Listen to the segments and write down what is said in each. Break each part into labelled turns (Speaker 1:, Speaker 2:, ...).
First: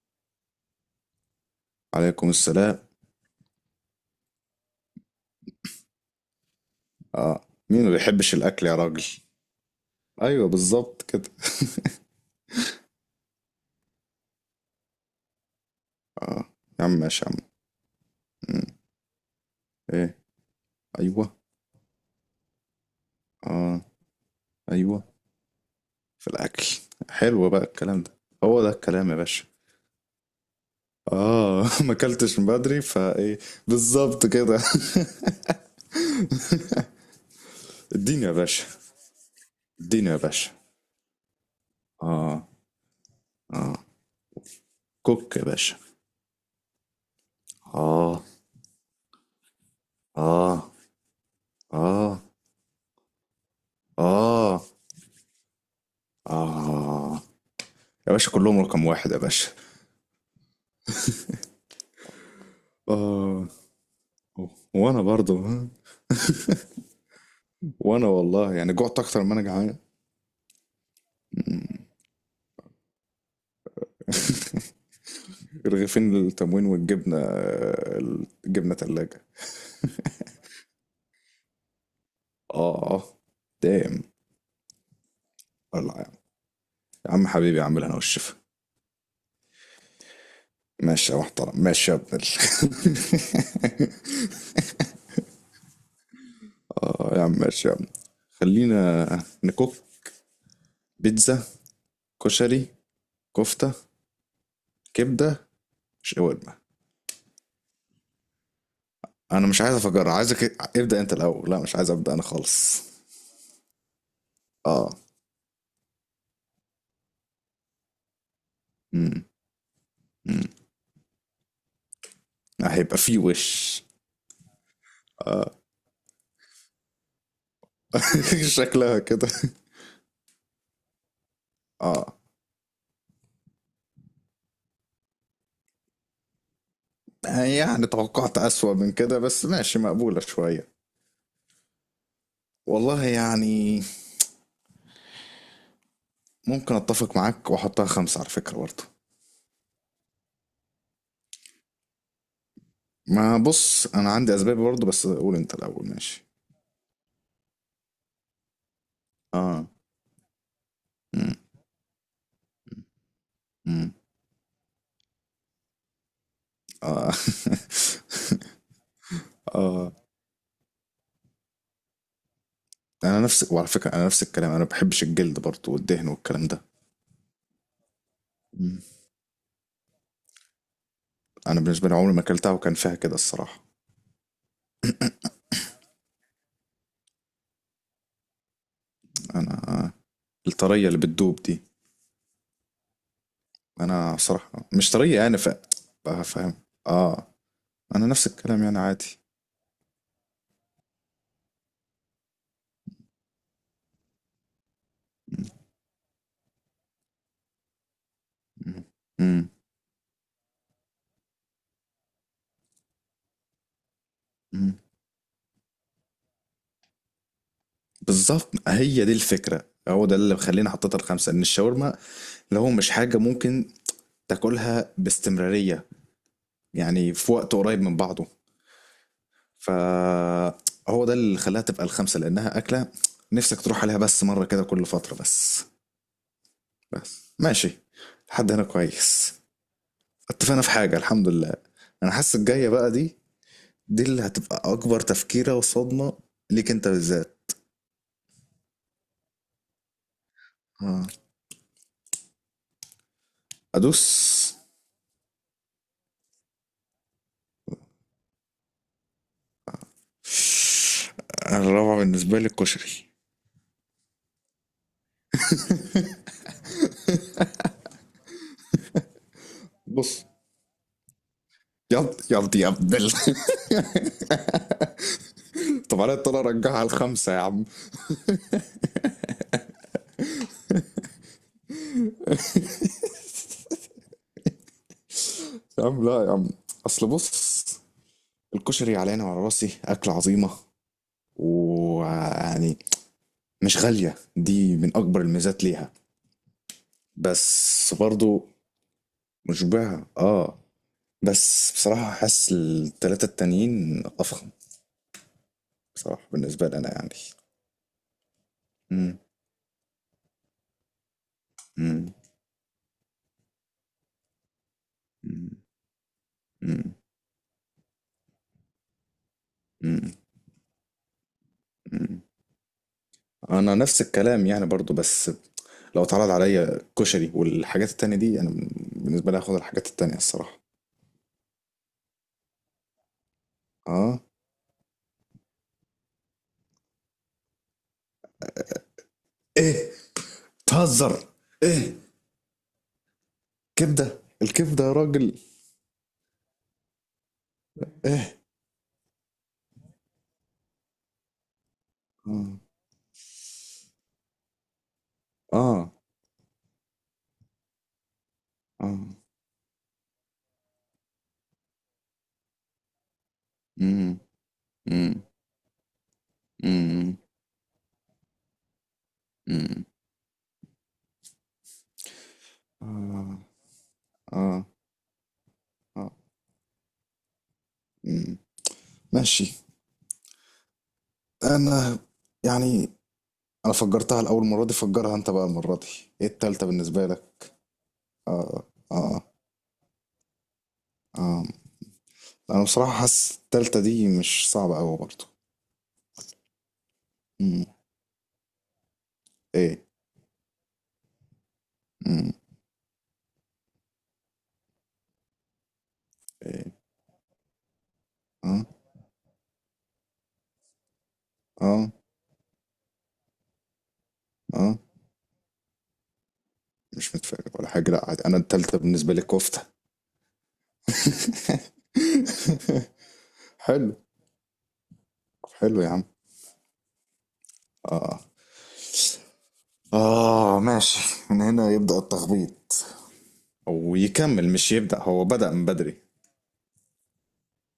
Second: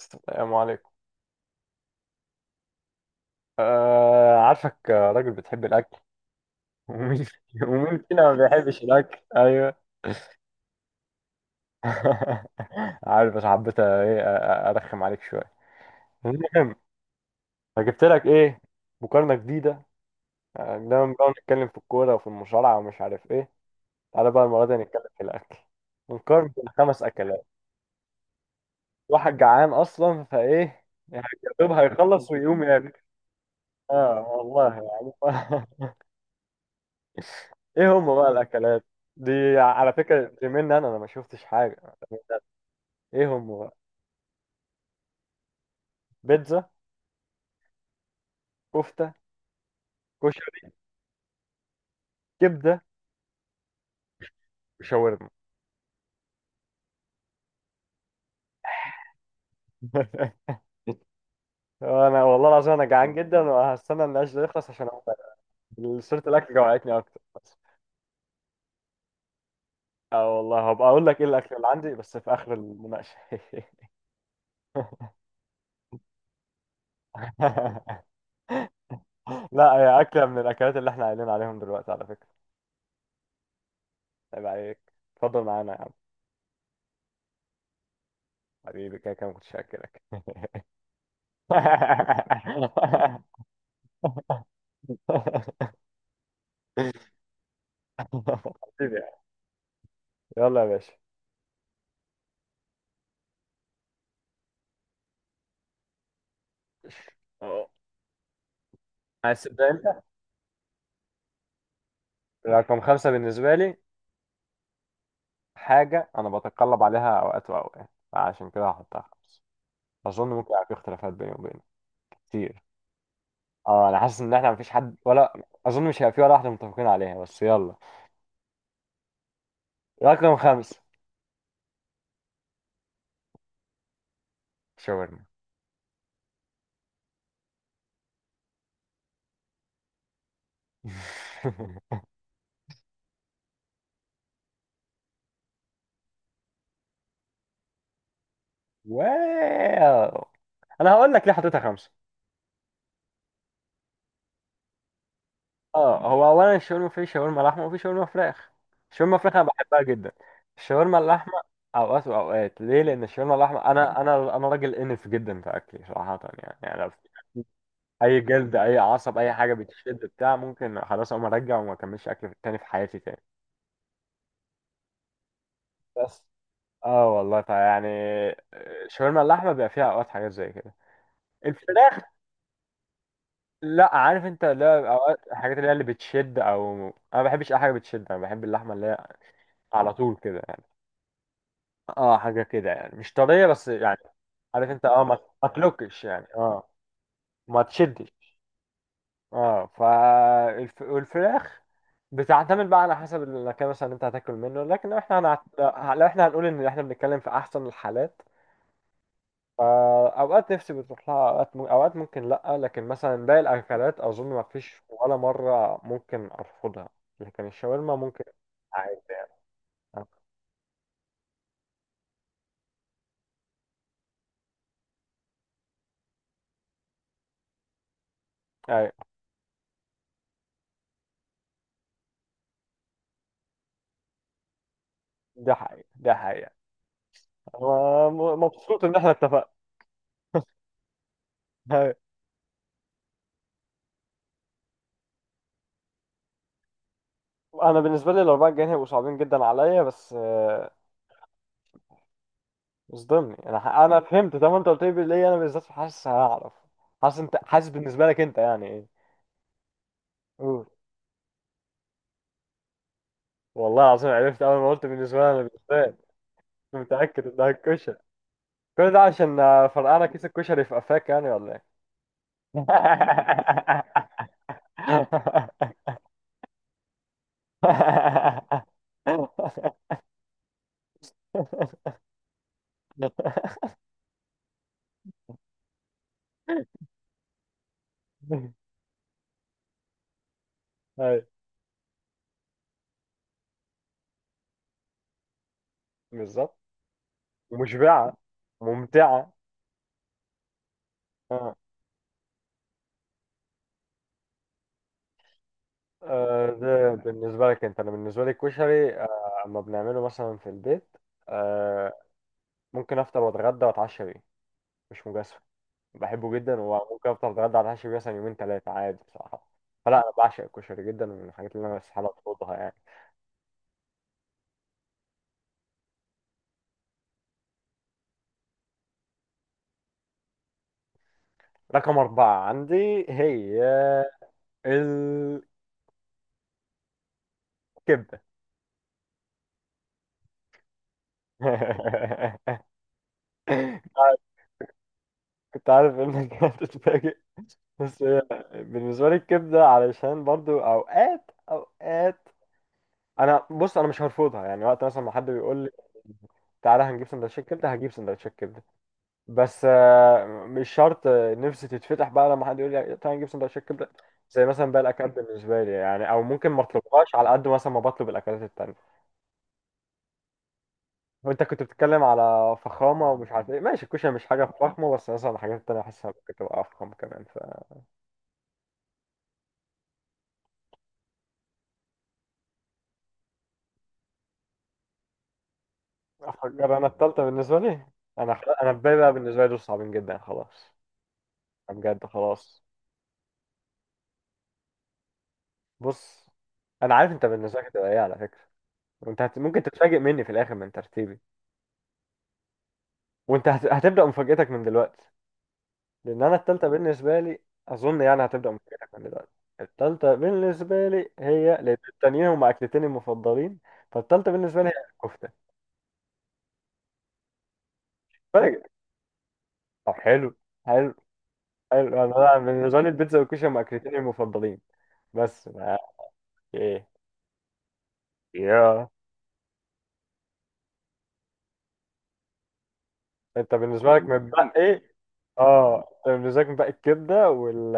Speaker 1: السلام عليكم.
Speaker 2: عليكم السلام.
Speaker 1: عارفك، راجل بتحب الأكل. ومين
Speaker 2: اه، مين ما
Speaker 1: ومين فينا
Speaker 2: بيحبش
Speaker 1: ما
Speaker 2: الاكل يا
Speaker 1: بيحبش
Speaker 2: راجل؟
Speaker 1: الأكل؟ أيوه.
Speaker 2: ايوه، بالظبط كده.
Speaker 1: عارف، بس حبيت إيه أرخم عليك شوية.
Speaker 2: اه،
Speaker 1: المهم،
Speaker 2: يا عم ماشي يا عم.
Speaker 1: فجبت لك إيه؟
Speaker 2: مم.
Speaker 1: مقارنة جديدة.
Speaker 2: ايه؟
Speaker 1: دايما بقى
Speaker 2: ايوه.
Speaker 1: نتكلم في الكورة وفي المصارعة ومش عارف إيه.
Speaker 2: اه.
Speaker 1: تعالى بقى المرة دي نتكلم
Speaker 2: ايوه،
Speaker 1: في الأكل
Speaker 2: في
Speaker 1: ونقارن
Speaker 2: الاكل.
Speaker 1: بين خمس أكلات.
Speaker 2: حلو بقى الكلام ده. هو ده الكلام يا
Speaker 1: واحد
Speaker 2: باشا.
Speaker 1: جعان أصلا فإيه يعني، يا
Speaker 2: اه.
Speaker 1: دوب
Speaker 2: ما
Speaker 1: هيخلص
Speaker 2: اكلتش من
Speaker 1: ويقوم
Speaker 2: بدري
Speaker 1: ياكل.
Speaker 2: فايه.
Speaker 1: آه
Speaker 2: بالظبط كده.
Speaker 1: والله يعني. ايه هم
Speaker 2: اديني
Speaker 1: بقى
Speaker 2: يا باشا.
Speaker 1: الاكلات دي؟ على
Speaker 2: اديني يا
Speaker 1: فكره دي
Speaker 2: باشا.
Speaker 1: مني، انا ما شفتش حاجه.
Speaker 2: اه.
Speaker 1: ايه هم بقى؟
Speaker 2: اه. كوك يا باشا.
Speaker 1: بيتزا،
Speaker 2: اه.
Speaker 1: كفته، كشري،
Speaker 2: اه. اه.
Speaker 1: كبده،
Speaker 2: اه.
Speaker 1: وشاورما.
Speaker 2: اه، يا باشا كلهم رقم واحد يا باشا.
Speaker 1: انا والله العظيم انا جعان جدا،
Speaker 2: اه.
Speaker 1: وهستنى النقاش ده يخلص عشان اقوم.
Speaker 2: وانا برضو، ها؟
Speaker 1: صورة الاكل جوعتني اكتر بس.
Speaker 2: وانا والله يعني جعت اكتر ما انا جعان.
Speaker 1: اه والله هبقى اقول لك ايه الاكل اللي عندي بس في اخر المناقشه.
Speaker 2: رغيفين التموين والجبنه. الجبنه تلاجة.
Speaker 1: لا هي اكله من الاكلات اللي احنا قايلين عليهم دلوقتي على فكره.
Speaker 2: اه. دام.
Speaker 1: عيب عليك، اتفضل معانا يا عم.
Speaker 2: والله يا عم، يا عم حبيبي اعمل انا والشفا.
Speaker 1: حبيبي كده كده ما كنتش هاكلك.
Speaker 2: ماشي يا محترم، ماشي يا ابن ال-. اه، يا عم ماشي يا عم.
Speaker 1: حبيبي
Speaker 2: خلينا
Speaker 1: يعني.
Speaker 2: نكوك.
Speaker 1: يلا يا باشا.
Speaker 2: بيتزا. كشري. كفته. كبده. شاورما.
Speaker 1: اه، عايز
Speaker 2: انا مش
Speaker 1: تبدا
Speaker 2: عايز
Speaker 1: انت؟
Speaker 2: افجر، عايزك ابدا انت الاول. لا مش عايز ابدا انا
Speaker 1: رقم
Speaker 2: خالص.
Speaker 1: خمسة بالنسبة لي
Speaker 2: اه.
Speaker 1: حاجة أنا بتقلب عليها أوقات وأوقات، فعشان كده هحطها
Speaker 2: امم
Speaker 1: خمسة. أظن ممكن يبقى في اختلافات بيني وبينك كتير.
Speaker 2: هيبقى فيه وش؟
Speaker 1: أه، أنا حاسس إن إحنا مفيش حد ولا.
Speaker 2: اه.
Speaker 1: أظن مش هيبقى في ولا واحدة متفقين عليها، بس يلا.
Speaker 2: شكلها كده.
Speaker 1: رقم خمسة
Speaker 2: اه،
Speaker 1: شاورما.
Speaker 2: يعني توقعت أسوأ من كده بس ماشي، مقبولة شوية. والله يعني ممكن أتفق معاك وأحطها خمسة على فكرة برضه.
Speaker 1: واو. أنا هقول لك ليه حطيتها خمسة.
Speaker 2: ما بص، أنا عندي أسباب برضه بس قول أنت الأول
Speaker 1: اه،
Speaker 2: ماشي.
Speaker 1: هو اولا الشاورما في شاورما لحمه وفي شاورما فراخ. الشاورما فراخ انا
Speaker 2: اه.
Speaker 1: بحبها جدا. الشاورما اللحمه
Speaker 2: مم.
Speaker 1: اوقات واوقات. ليه؟ لان الشاورما اللحمه
Speaker 2: مم.
Speaker 1: انا راجل انف جدا في اكلي صراحه، يعني لو في
Speaker 2: اه.
Speaker 1: اي جلد، اي عصب، اي حاجه
Speaker 2: اه،
Speaker 1: بتشد بتاع، ممكن خلاص اقوم ارجع وما اكملش اكل تاني في حياتي
Speaker 2: أنا
Speaker 1: تاني.
Speaker 2: نفس، وعلى فكرة أنا نفس الكلام، أنا ما بحبش الجلد برضه والدهن
Speaker 1: بس
Speaker 2: والكلام ده.
Speaker 1: اه والله فيعني
Speaker 2: مم.
Speaker 1: شاورما اللحمه بيبقى فيها اوقات حاجات زي كده.
Speaker 2: أنا بالنسبة لي
Speaker 1: الفراخ،
Speaker 2: عمري ما أكلتها وكان فيها كده الصراحة.
Speaker 1: لا عارف انت، لا اوقات الحاجات اللي هي اللي بتشد او، انا ما بحبش اي حاجه بتشد. انا بحب اللحمه اللي هي
Speaker 2: أنا
Speaker 1: على طول كده يعني.
Speaker 2: الطرية اللي بتدوب دي.
Speaker 1: اه حاجه كده يعني، مش طريه بس يعني.
Speaker 2: انا بصراحة
Speaker 1: عارف انت،
Speaker 2: مش
Speaker 1: اه، ما
Speaker 2: طريقي انا
Speaker 1: ما
Speaker 2: ف.
Speaker 1: تلوكش
Speaker 2: بقى
Speaker 1: يعني،
Speaker 2: فاهم.
Speaker 1: اه
Speaker 2: اه.
Speaker 1: ما
Speaker 2: انا نفس
Speaker 1: تشدش.
Speaker 2: الكلام يعني عادي.
Speaker 1: اه والفراخ بتعتمد بقى على حسب المكان مثلا اللي انت هتاكل منه. لكن لو احنا
Speaker 2: مم.
Speaker 1: لو احنا هنقول ان احنا بنتكلم في احسن الحالات،
Speaker 2: مم. مم.
Speaker 1: فاوقات نفسي بتروح لها، اوقات اوقات ممكن لا. لكن مثلا باقي الاكلات اظن ما
Speaker 2: مم.
Speaker 1: فيش ولا مره ممكن ارفضها، لكن الشاورما ممكن.
Speaker 2: بالظبط،
Speaker 1: عادي
Speaker 2: هي دي
Speaker 1: يعني.
Speaker 2: الفكرة،
Speaker 1: آه،
Speaker 2: هو ده اللي مخليني حطيتها الخمسة، ان الشاورما لو مش حاجة ممكن تاكلها باستمرارية، يعني في وقت قريب من بعضه،
Speaker 1: ايوه،
Speaker 2: فهو ده اللي خلاها تبقى الخمسة لانها اكلة نفسك تروح عليها بس مرة كده كل فترة
Speaker 1: ده
Speaker 2: بس.
Speaker 1: حقيقي ده حقيقي.
Speaker 2: بس ماشي.
Speaker 1: أنا
Speaker 2: لحد هنا
Speaker 1: مبسوط ان احنا
Speaker 2: كويس.
Speaker 1: اتفقنا.
Speaker 2: اتفقنا في حاجة، الحمد لله. انا حاسس الجاية بقى دي، دي اللي هتبقى اكبر تفكيرة وصدمة ليك انت بالذات.
Speaker 1: انا بالنسبه لي الاربعه الجايين هيبقوا صعبين جدا عليا، بس
Speaker 2: آه.
Speaker 1: مش ضمني. انا
Speaker 2: ادوس.
Speaker 1: فهمت. طب انت قلت لي ليه انا بالذات؟ حاسس هعرف، حاسس انت، حاسس بالنسبه لك انت يعني ايه؟ قول.
Speaker 2: الرابعة بالنسبة لي الكشري.
Speaker 1: والله العظيم عرفت اول ما قلت بالنسبه لي انا بالذات، كنت متاكد انها الكشري. كل ده عشان فرقعنا كيس
Speaker 2: بص.
Speaker 1: الكشري في قفاك يعني ولا ايه؟
Speaker 2: يض يض يا ابدل. طب انا اضطر ارجعها على الخمسة يا عم. يا عم لا يا عم. اصل بص. الكشري علينا وعلى راسي اكلة عظيمة.
Speaker 1: أيوة.
Speaker 2: ويعني مش غالية، دي من اكبر الميزات ليها.
Speaker 1: بالظبط،
Speaker 2: بس
Speaker 1: مشبعه،
Speaker 2: برضو
Speaker 1: ممتعه.
Speaker 2: مشبعة. اه. بس بصراحة حاسس التلاتة التانيين افخم بصراحة، بالنسبة لي
Speaker 1: ده
Speaker 2: انا يعني.
Speaker 1: بالنسبة لك انت. انا بالنسبة لي الكشري،
Speaker 2: إمم.
Speaker 1: اما بنعمله مثلا في البيت، آه،
Speaker 2: إمم.
Speaker 1: ممكن افطر واتغدى واتعشى بيه، مش مجازفة.
Speaker 2: إمم.
Speaker 1: بحبه جدا،
Speaker 2: إمم.
Speaker 1: وممكن افطر اتغدى واتعشى بيه مثلا يومين ثلاثة عادي بصراحة. فلا انا
Speaker 2: إمم.
Speaker 1: بعشق الكشري جدا، ومن الحاجات اللي انا استحالة
Speaker 2: إمم.
Speaker 1: اطردها يعني.
Speaker 2: أنا نفس الكلام يعني برضه، بس لو اتعرض عليّا كشري والحاجات التانية دي، أنا ب، بالنسبة لي هاخد الحاجات التانية الصراحة.
Speaker 1: رقم أربعة عندي هي
Speaker 2: آه.
Speaker 1: الكبدة.
Speaker 2: إيه! بتهزر! إيه! كبدة! الكبدة يا راجل!
Speaker 1: كنت عارف انك هتتفاجئ. بس هي
Speaker 2: إيه!
Speaker 1: بالنسبة لي الكبدة علشان برضو اوقات اوقات.
Speaker 2: آه.
Speaker 1: انا بص انا مش هرفضها يعني، وقت مثلا ما حد بيقول لي
Speaker 2: آه.
Speaker 1: تعالى هنجيب سندوتشات كبده، هجيب سندوتشات كبده.
Speaker 2: آه.
Speaker 1: بس مش شرط نفسي تتفتح بقى لما حد يقول لي تعالى نجيب سندوتشات كبده
Speaker 2: إمم.
Speaker 1: زي مثلا بقى الاكلات
Speaker 2: إمم.
Speaker 1: بالنسبه لي يعني، او ممكن ما اطلبهاش
Speaker 2: إمم.
Speaker 1: على قد مثلا ما بطلب الاكلات التانيه.
Speaker 2: إمم.
Speaker 1: وانت كنت بتتكلم على فخامه ومش
Speaker 2: آه.
Speaker 1: عارف ايه، ماشي الكشري مش حاجه
Speaker 2: آه.
Speaker 1: فخمه، بس مثلا الحاجات التانيه
Speaker 2: آه.
Speaker 1: حاسسها ممكن تبقى افخم كمان، ف
Speaker 2: إمم. ماشي. أنا. يعني. انا فجرتها الاول مره دي، فجرها انت بقى المره دي. ايه التالتة
Speaker 1: افكر انا
Speaker 2: بالنسبه
Speaker 1: التالته
Speaker 2: لك؟
Speaker 1: بالنسبه لي. انا
Speaker 2: اه.
Speaker 1: انا الباقي بقى
Speaker 2: اه.
Speaker 1: بالنسبه لي دول صعبين جدا خلاص،
Speaker 2: اه.
Speaker 1: بجد
Speaker 2: انا
Speaker 1: خلاص.
Speaker 2: بصراحه حاسس التالتة دي مش صعبه قوي برضه.
Speaker 1: بص، انا عارف انت بالنسبه
Speaker 2: امم.
Speaker 1: لك هتبقى ايه على فكره. ممكن
Speaker 2: ايه.
Speaker 1: تتفاجئ مني في الاخر من ترتيبي.
Speaker 2: امم.
Speaker 1: هتبدا مفاجاتك من دلوقتي، لان انا التالتة
Speaker 2: ايه.
Speaker 1: بالنسبه لي، اظن يعني هتبدا
Speaker 2: اه.
Speaker 1: مفاجاتك من دلوقتي. التالتة بالنسبه لي هي، لان
Speaker 2: اه.
Speaker 1: التانيين هما اكلتين المفضلين، فالتالتة بالنسبه لي هي
Speaker 2: اه.
Speaker 1: الكفته.
Speaker 2: مش متفاجئ ولا حاجه، لا عادي، انا
Speaker 1: فاجئ.
Speaker 2: التالتة بالنسبه لي كفته.
Speaker 1: طب حلو، حلو، حلو. انا، أنا بالنسبه لي البيتزا والكشري هما
Speaker 2: حلو.
Speaker 1: اكلتين المفضلين، بس ما...
Speaker 2: حلو يا عم.
Speaker 1: ايه
Speaker 2: اه.
Speaker 1: يا.
Speaker 2: اه. ماشي، من هنا يبدأ التخبيط
Speaker 1: انت بالنسبه لك
Speaker 2: ويكمل، مش
Speaker 1: متبقي
Speaker 2: يبدأ، هو بدأ من
Speaker 1: اه
Speaker 2: بدري.
Speaker 1: مزاج بقى الكبده وال،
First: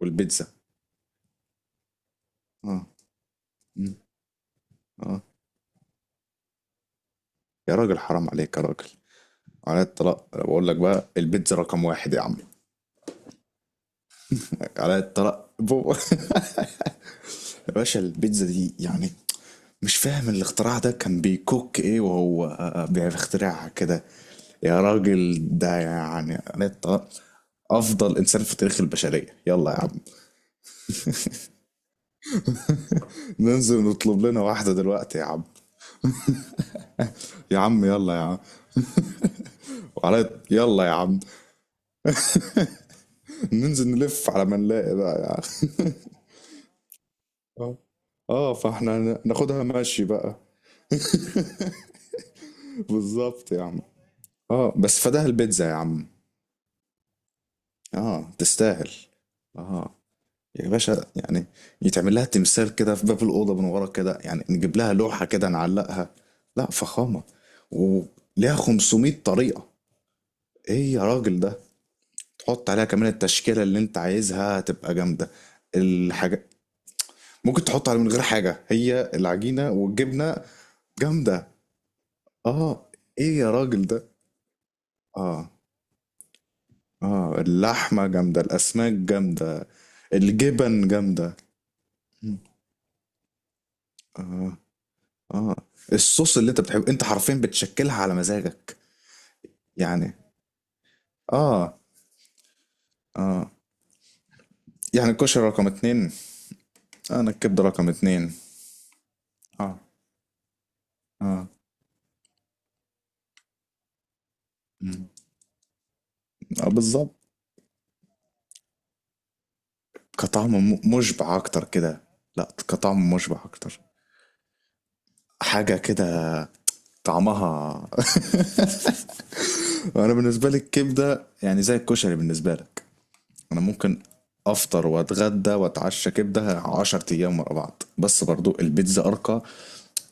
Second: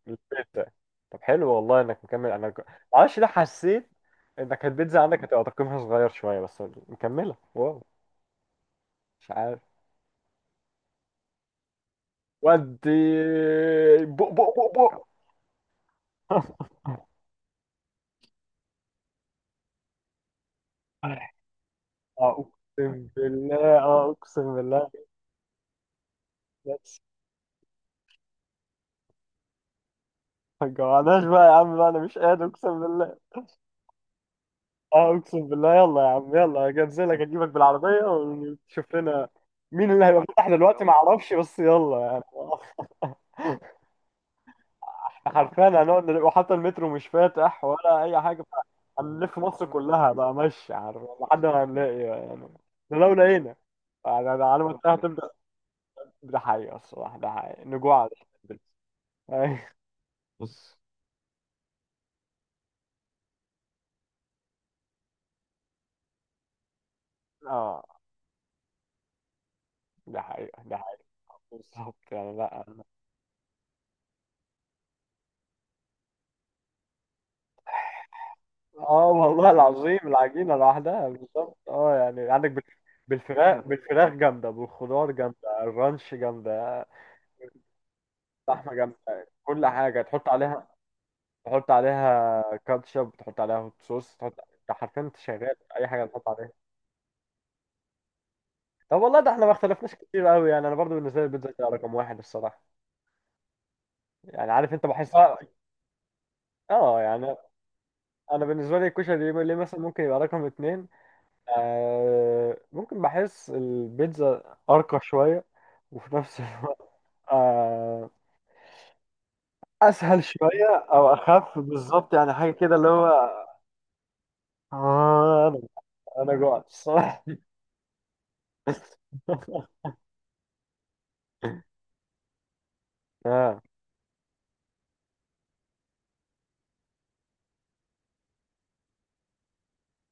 Speaker 2: والبيتزا.
Speaker 1: طب حلو، والله انك مكمل، انا
Speaker 2: اه.
Speaker 1: معرفش ليه حسيت
Speaker 2: مم.
Speaker 1: انك البيتزا
Speaker 2: اه.
Speaker 1: عندك هتبقى تقييمها صغير شويه، بس مكمله،
Speaker 2: يا
Speaker 1: واو.
Speaker 2: راجل حرام عليك يا راجل.
Speaker 1: مش عارف.
Speaker 2: على الطلاق بقول لك بقى، البيتزا رقم واحد يا عم.
Speaker 1: ودي، بق بق بق
Speaker 2: على
Speaker 1: بق
Speaker 2: الطلاق بو-. يا باشا البيتزا دي يعني، مش فاهم الاختراع ده كان بيكوك ايه وهو
Speaker 1: اقسم بالله،
Speaker 2: بيخترعها
Speaker 1: اه
Speaker 2: كده.
Speaker 1: اقسم
Speaker 2: يا
Speaker 1: بالله.
Speaker 2: راجل ده يعني على
Speaker 1: بس
Speaker 2: الطلاق افضل انسان في تاريخ البشرية. يلا يا عم
Speaker 1: ما تجوعناش بقى يا عم بقى، انا مش قادر اقسم بالله.
Speaker 2: ننزل نطلب لنا واحدة
Speaker 1: اه
Speaker 2: دلوقتي يا عم.
Speaker 1: اقسم بالله، يلا يا عم، يلا هنزلك اجيبك
Speaker 2: يا عم
Speaker 1: بالعربيه
Speaker 2: يلا يا عم.
Speaker 1: ونشوف لنا. مين اللي هيبقى
Speaker 2: وعلى
Speaker 1: فاتح دلوقتي
Speaker 2: يلا يا
Speaker 1: ما
Speaker 2: عم.
Speaker 1: اعرفش، بس يلا يعني.
Speaker 2: ننزل نلف على ما نلاقي بقى يا
Speaker 1: حرفيا
Speaker 2: عم.
Speaker 1: هنقعد وحتى المترو مش فاتح
Speaker 2: اه.
Speaker 1: ولا اي حاجه.
Speaker 2: اه، فاحنا هن-
Speaker 1: هنلف
Speaker 2: ناخدها
Speaker 1: مصر
Speaker 2: ماشي
Speaker 1: كلها بقى،
Speaker 2: بقى.
Speaker 1: ماشي عارف لحد ما هنلاقي يعني، ده لو
Speaker 2: بالظبط
Speaker 1: لقينا
Speaker 2: يا عم.
Speaker 1: يعني. أنا على ما
Speaker 2: اه
Speaker 1: انتهى
Speaker 2: بس فداها
Speaker 1: تبدا.
Speaker 2: البيتزا يا عم.
Speaker 1: ده حقيقه الصراحه، ده حقيقه نجوع على
Speaker 2: اه
Speaker 1: الشعب.
Speaker 2: تستاهل.
Speaker 1: أي.
Speaker 2: اه. يا
Speaker 1: بص.
Speaker 2: باشا يعني، يتعمل لها تمثال كده في باب الأوضة من ورا كده، يعني نجيب لها لوحة كده نعلقها. لا فخامة.
Speaker 1: اه
Speaker 2: وليها 500 طريقة.
Speaker 1: ده حقيقه ده
Speaker 2: ايه يا
Speaker 1: حقيقه.
Speaker 2: راجل ده.
Speaker 1: بالظبط يعني، لا
Speaker 2: تحط عليها كمان التشكيلة اللي انت عايزها تبقى جامدة. الحاجة ممكن تحط عليها من غير حاجة،
Speaker 1: اه
Speaker 2: هي
Speaker 1: والله
Speaker 2: العجينة
Speaker 1: العظيم
Speaker 2: والجبنة
Speaker 1: العجينة لوحدها
Speaker 2: جامدة.
Speaker 1: بالظبط، اه يعني عندك
Speaker 2: اه. ايه يا
Speaker 1: بالفراخ،
Speaker 2: راجل
Speaker 1: بالفراخ
Speaker 2: ده.
Speaker 1: جامدة، بالخضار
Speaker 2: اه.
Speaker 1: جامدة، الرانش جامدة،
Speaker 2: اه، اللحمة جامدة،
Speaker 1: اللحمة
Speaker 2: الأسماك
Speaker 1: جامدة، كل
Speaker 2: جامدة،
Speaker 1: حاجة تحط عليها.
Speaker 2: الجبن جامدة.
Speaker 1: تحط
Speaker 2: مم.
Speaker 1: عليها كاتشب، تحط عليها هوت صوص، تحط
Speaker 2: اه.
Speaker 1: انت حرفيا، انت
Speaker 2: اه.
Speaker 1: شغال أي حاجة تحط
Speaker 2: الصوص اللي
Speaker 1: عليها.
Speaker 2: انت بتحبه، انت حرفيا بتشكلها على مزاجك.
Speaker 1: طب والله ده احنا ما اختلفناش
Speaker 2: يعني.
Speaker 1: كتير قوي يعني، انا برضو بالنسبة لي البيتزا هي
Speaker 2: اه.
Speaker 1: رقم واحد الصراحة.
Speaker 2: اه.
Speaker 1: يعني عارف انت،
Speaker 2: يعني
Speaker 1: بحسها،
Speaker 2: الكشري رقم اتنين.
Speaker 1: اه
Speaker 2: انا
Speaker 1: يعني،
Speaker 2: الكبدة رقم اتنين.
Speaker 1: انا بالنسبة لي الكشري ليه مثلا
Speaker 2: اه.
Speaker 1: ممكن يبقى رقم اتنين؟
Speaker 2: اه.
Speaker 1: آه ممكن بحس البيتزا أرقى
Speaker 2: مم.
Speaker 1: شوية، وفي نفس
Speaker 2: اه
Speaker 1: الوقت،
Speaker 2: بالظبط.
Speaker 1: آه أسهل
Speaker 2: كطعم م-
Speaker 1: شوية أو
Speaker 2: مشبع
Speaker 1: أخف
Speaker 2: اكتر كده.
Speaker 1: بالظبط يعني،
Speaker 2: لا
Speaker 1: حاجة كده اللي
Speaker 2: كطعم
Speaker 1: هو،
Speaker 2: مشبع اكتر.
Speaker 1: آه. أنا،
Speaker 2: حاجة
Speaker 1: أنا
Speaker 2: كده.
Speaker 1: جوعت الصراحة.
Speaker 2: طعمها. انا بالنسبة لي الكبدة يعني زي الكشري بالنسبة لك. انا
Speaker 1: آه.
Speaker 2: ممكن افطر واتغدى واتعشى كبده 10 ايام ورا بعض، بس برضو البيتزا ارقى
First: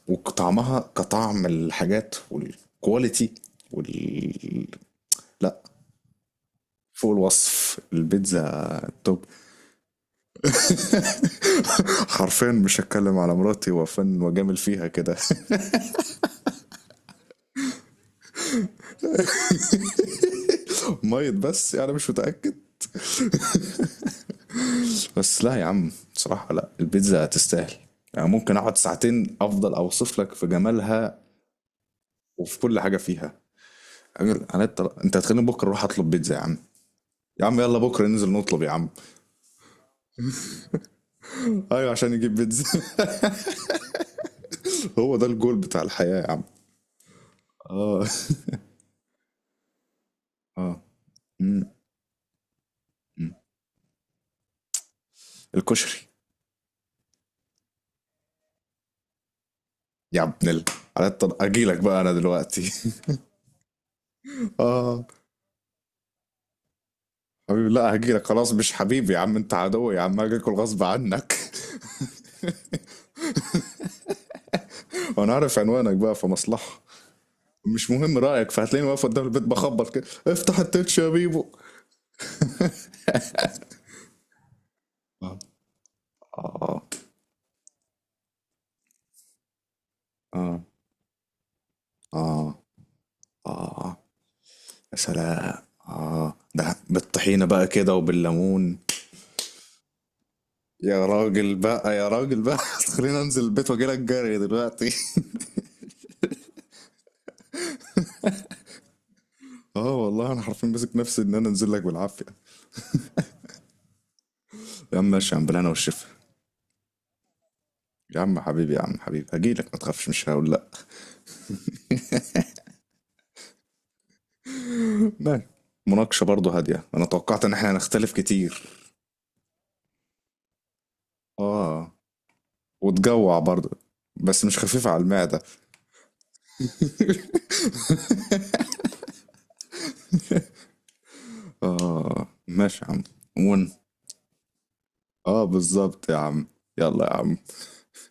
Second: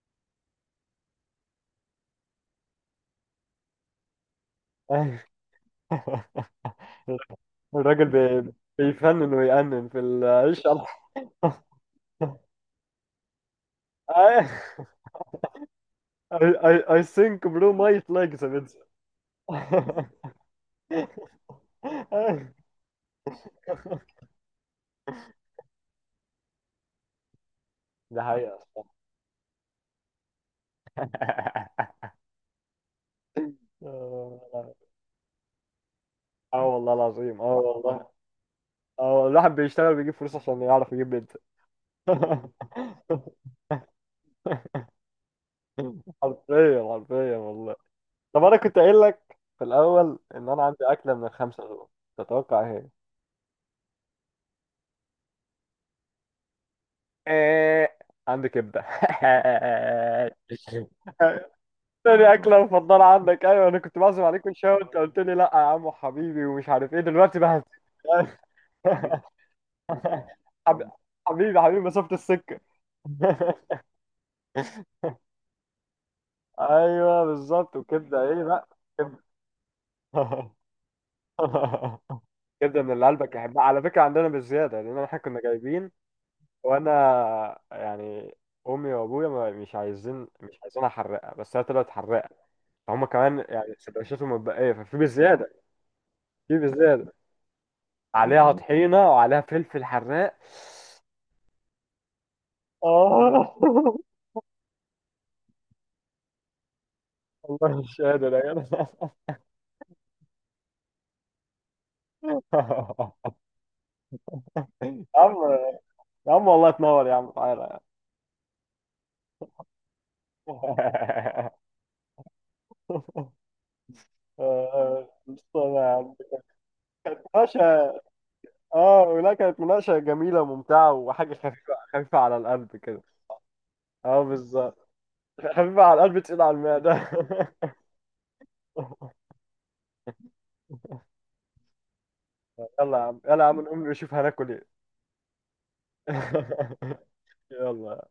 Speaker 2: وطعمها كطعم الحاجات والكواليتي وال-.
Speaker 1: أيوه.
Speaker 2: لا، فوق الوصف
Speaker 1: الراجل
Speaker 2: البيتزا توب.
Speaker 1: بيفنن ويأنن في العيش.
Speaker 2: حرفيا مش هتكلم على مراتي وفن
Speaker 1: أيوه.
Speaker 2: وجامل فيها كده.
Speaker 1: I, I, I think bro might like the pizza.
Speaker 2: ميت، بس انا يعني مش متاكد. بس لا يا عم بصراحه، لا البيتزا تستاهل.
Speaker 1: ده
Speaker 2: يعني
Speaker 1: حقيقة.
Speaker 2: ممكن اقعد
Speaker 1: الصراحة.
Speaker 2: ساعتين افضل اوصف لك في جمالها وفي كل حاجه فيها. أجل، انا انت هتخليني بكره اروح اطلب بيتزا يا عم.
Speaker 1: آه والله العظيم،
Speaker 2: يا
Speaker 1: اه
Speaker 2: عم يلا بكره
Speaker 1: والله.
Speaker 2: ننزل نطلب يا عم.
Speaker 1: اه الواحد بيشتغل بيجيب فلوس عشان يعرف يجيب بيتزا.
Speaker 2: ايوه، عشان نجيب بيتزا. هو ده الجول بتاع الحياه يا عم.
Speaker 1: حرفيا حرفيا والله.
Speaker 2: اه.
Speaker 1: طب انا كنت قايل لك في الاول ان انا عندي
Speaker 2: اه.
Speaker 1: اكله من
Speaker 2: مم.
Speaker 1: الخمسه دول، تتوقع ايه؟
Speaker 2: مم. الكشري.
Speaker 1: هي؟ عندي كبده.
Speaker 2: يا ابن ال. على الطن... اجيلك بقى انا
Speaker 1: تاني اكله
Speaker 2: دلوقتي.
Speaker 1: مفضله عندك؟ ايوه انا كنت بعزم عليك من شويه، وانت
Speaker 2: اه.
Speaker 1: قلت لي لا يا عم حبيبي ومش عارف ايه، دلوقتي بهز.
Speaker 2: حبيبي لا، هجيلك خلاص، مش حبيبي يا عم، انت عدوي يا عم، هاجي اكل غصب
Speaker 1: حبيبي،
Speaker 2: عنك.
Speaker 1: حبيبي، حبيبي، مسافه السكه.
Speaker 2: وانا عارف عنوانك بقى، في مصلحه
Speaker 1: ايوه بالظبط.
Speaker 2: مش مهم
Speaker 1: وكبده ايه
Speaker 2: رايك،
Speaker 1: لا،
Speaker 2: فهتلاقيني واقف قدام البيت بخبط كده،
Speaker 1: كبده.
Speaker 2: افتح التتش يا بيبو.
Speaker 1: كبده، من اللي قلبك يحبها على فكره، عندنا بالزياده لان احنا
Speaker 2: اه.
Speaker 1: كنا جايبين،
Speaker 2: اه.
Speaker 1: وانا يعني امي وابويا مش عايزين مش
Speaker 2: اه.
Speaker 1: عايزين احرقها، بس هي طلعت حراقه.
Speaker 2: اه.
Speaker 1: فهم كمان يعني
Speaker 2: اه.
Speaker 1: سندوتشاتهم متبقيه
Speaker 2: يا
Speaker 1: ففي بالزياده،
Speaker 2: سلام. اه،
Speaker 1: في
Speaker 2: ده
Speaker 1: بالزياده،
Speaker 2: بالطحينه بقى كده
Speaker 1: عليها
Speaker 2: وبالليمون.
Speaker 1: طحينه وعليها فلفل حراق.
Speaker 2: يا راجل بقى، يا راجل بقى، خليني
Speaker 1: اه.
Speaker 2: انزل البيت واجي لك جري دلوقتي.
Speaker 1: والله مش قادر يا جدع.
Speaker 2: اه والله انا حرفيا ماسك نفسي ان انا انزل لك بالعافيه. يا عم
Speaker 1: يا
Speaker 2: ماشي
Speaker 1: عم،
Speaker 2: يا عم، بالهنا والشفا.
Speaker 1: يا عم والله تنور يا عم، تعالى يا
Speaker 2: يا عم حبيبي، يا عم حبيبي، هجي لك ما تخافش مش هقول لا.
Speaker 1: عم.
Speaker 2: ماشي.
Speaker 1: مصطفى يا عم.
Speaker 2: مناقشه برضه هاديه، انا توقعت ان
Speaker 1: ماشي.
Speaker 2: احنا هنختلف كتير.
Speaker 1: اه لا، كانت مناقشة جميلة وممتعة، وحاجة خفيفة
Speaker 2: اه.
Speaker 1: خفيفة على القلب كده.
Speaker 2: وتجوع برضه
Speaker 1: اه
Speaker 2: بس مش
Speaker 1: بالظبط.
Speaker 2: خفيفه على المعده.
Speaker 1: خفيفة على القلب، تقيلة على المعدة.
Speaker 2: اه ماشي يا
Speaker 1: يلا يا
Speaker 2: عم.
Speaker 1: عم، يلا يا عم،
Speaker 2: ون.
Speaker 1: نقوم نشوف هناكل ايه.
Speaker 2: اه بالظبط يا عم. يلا يا عم.
Speaker 1: يلا.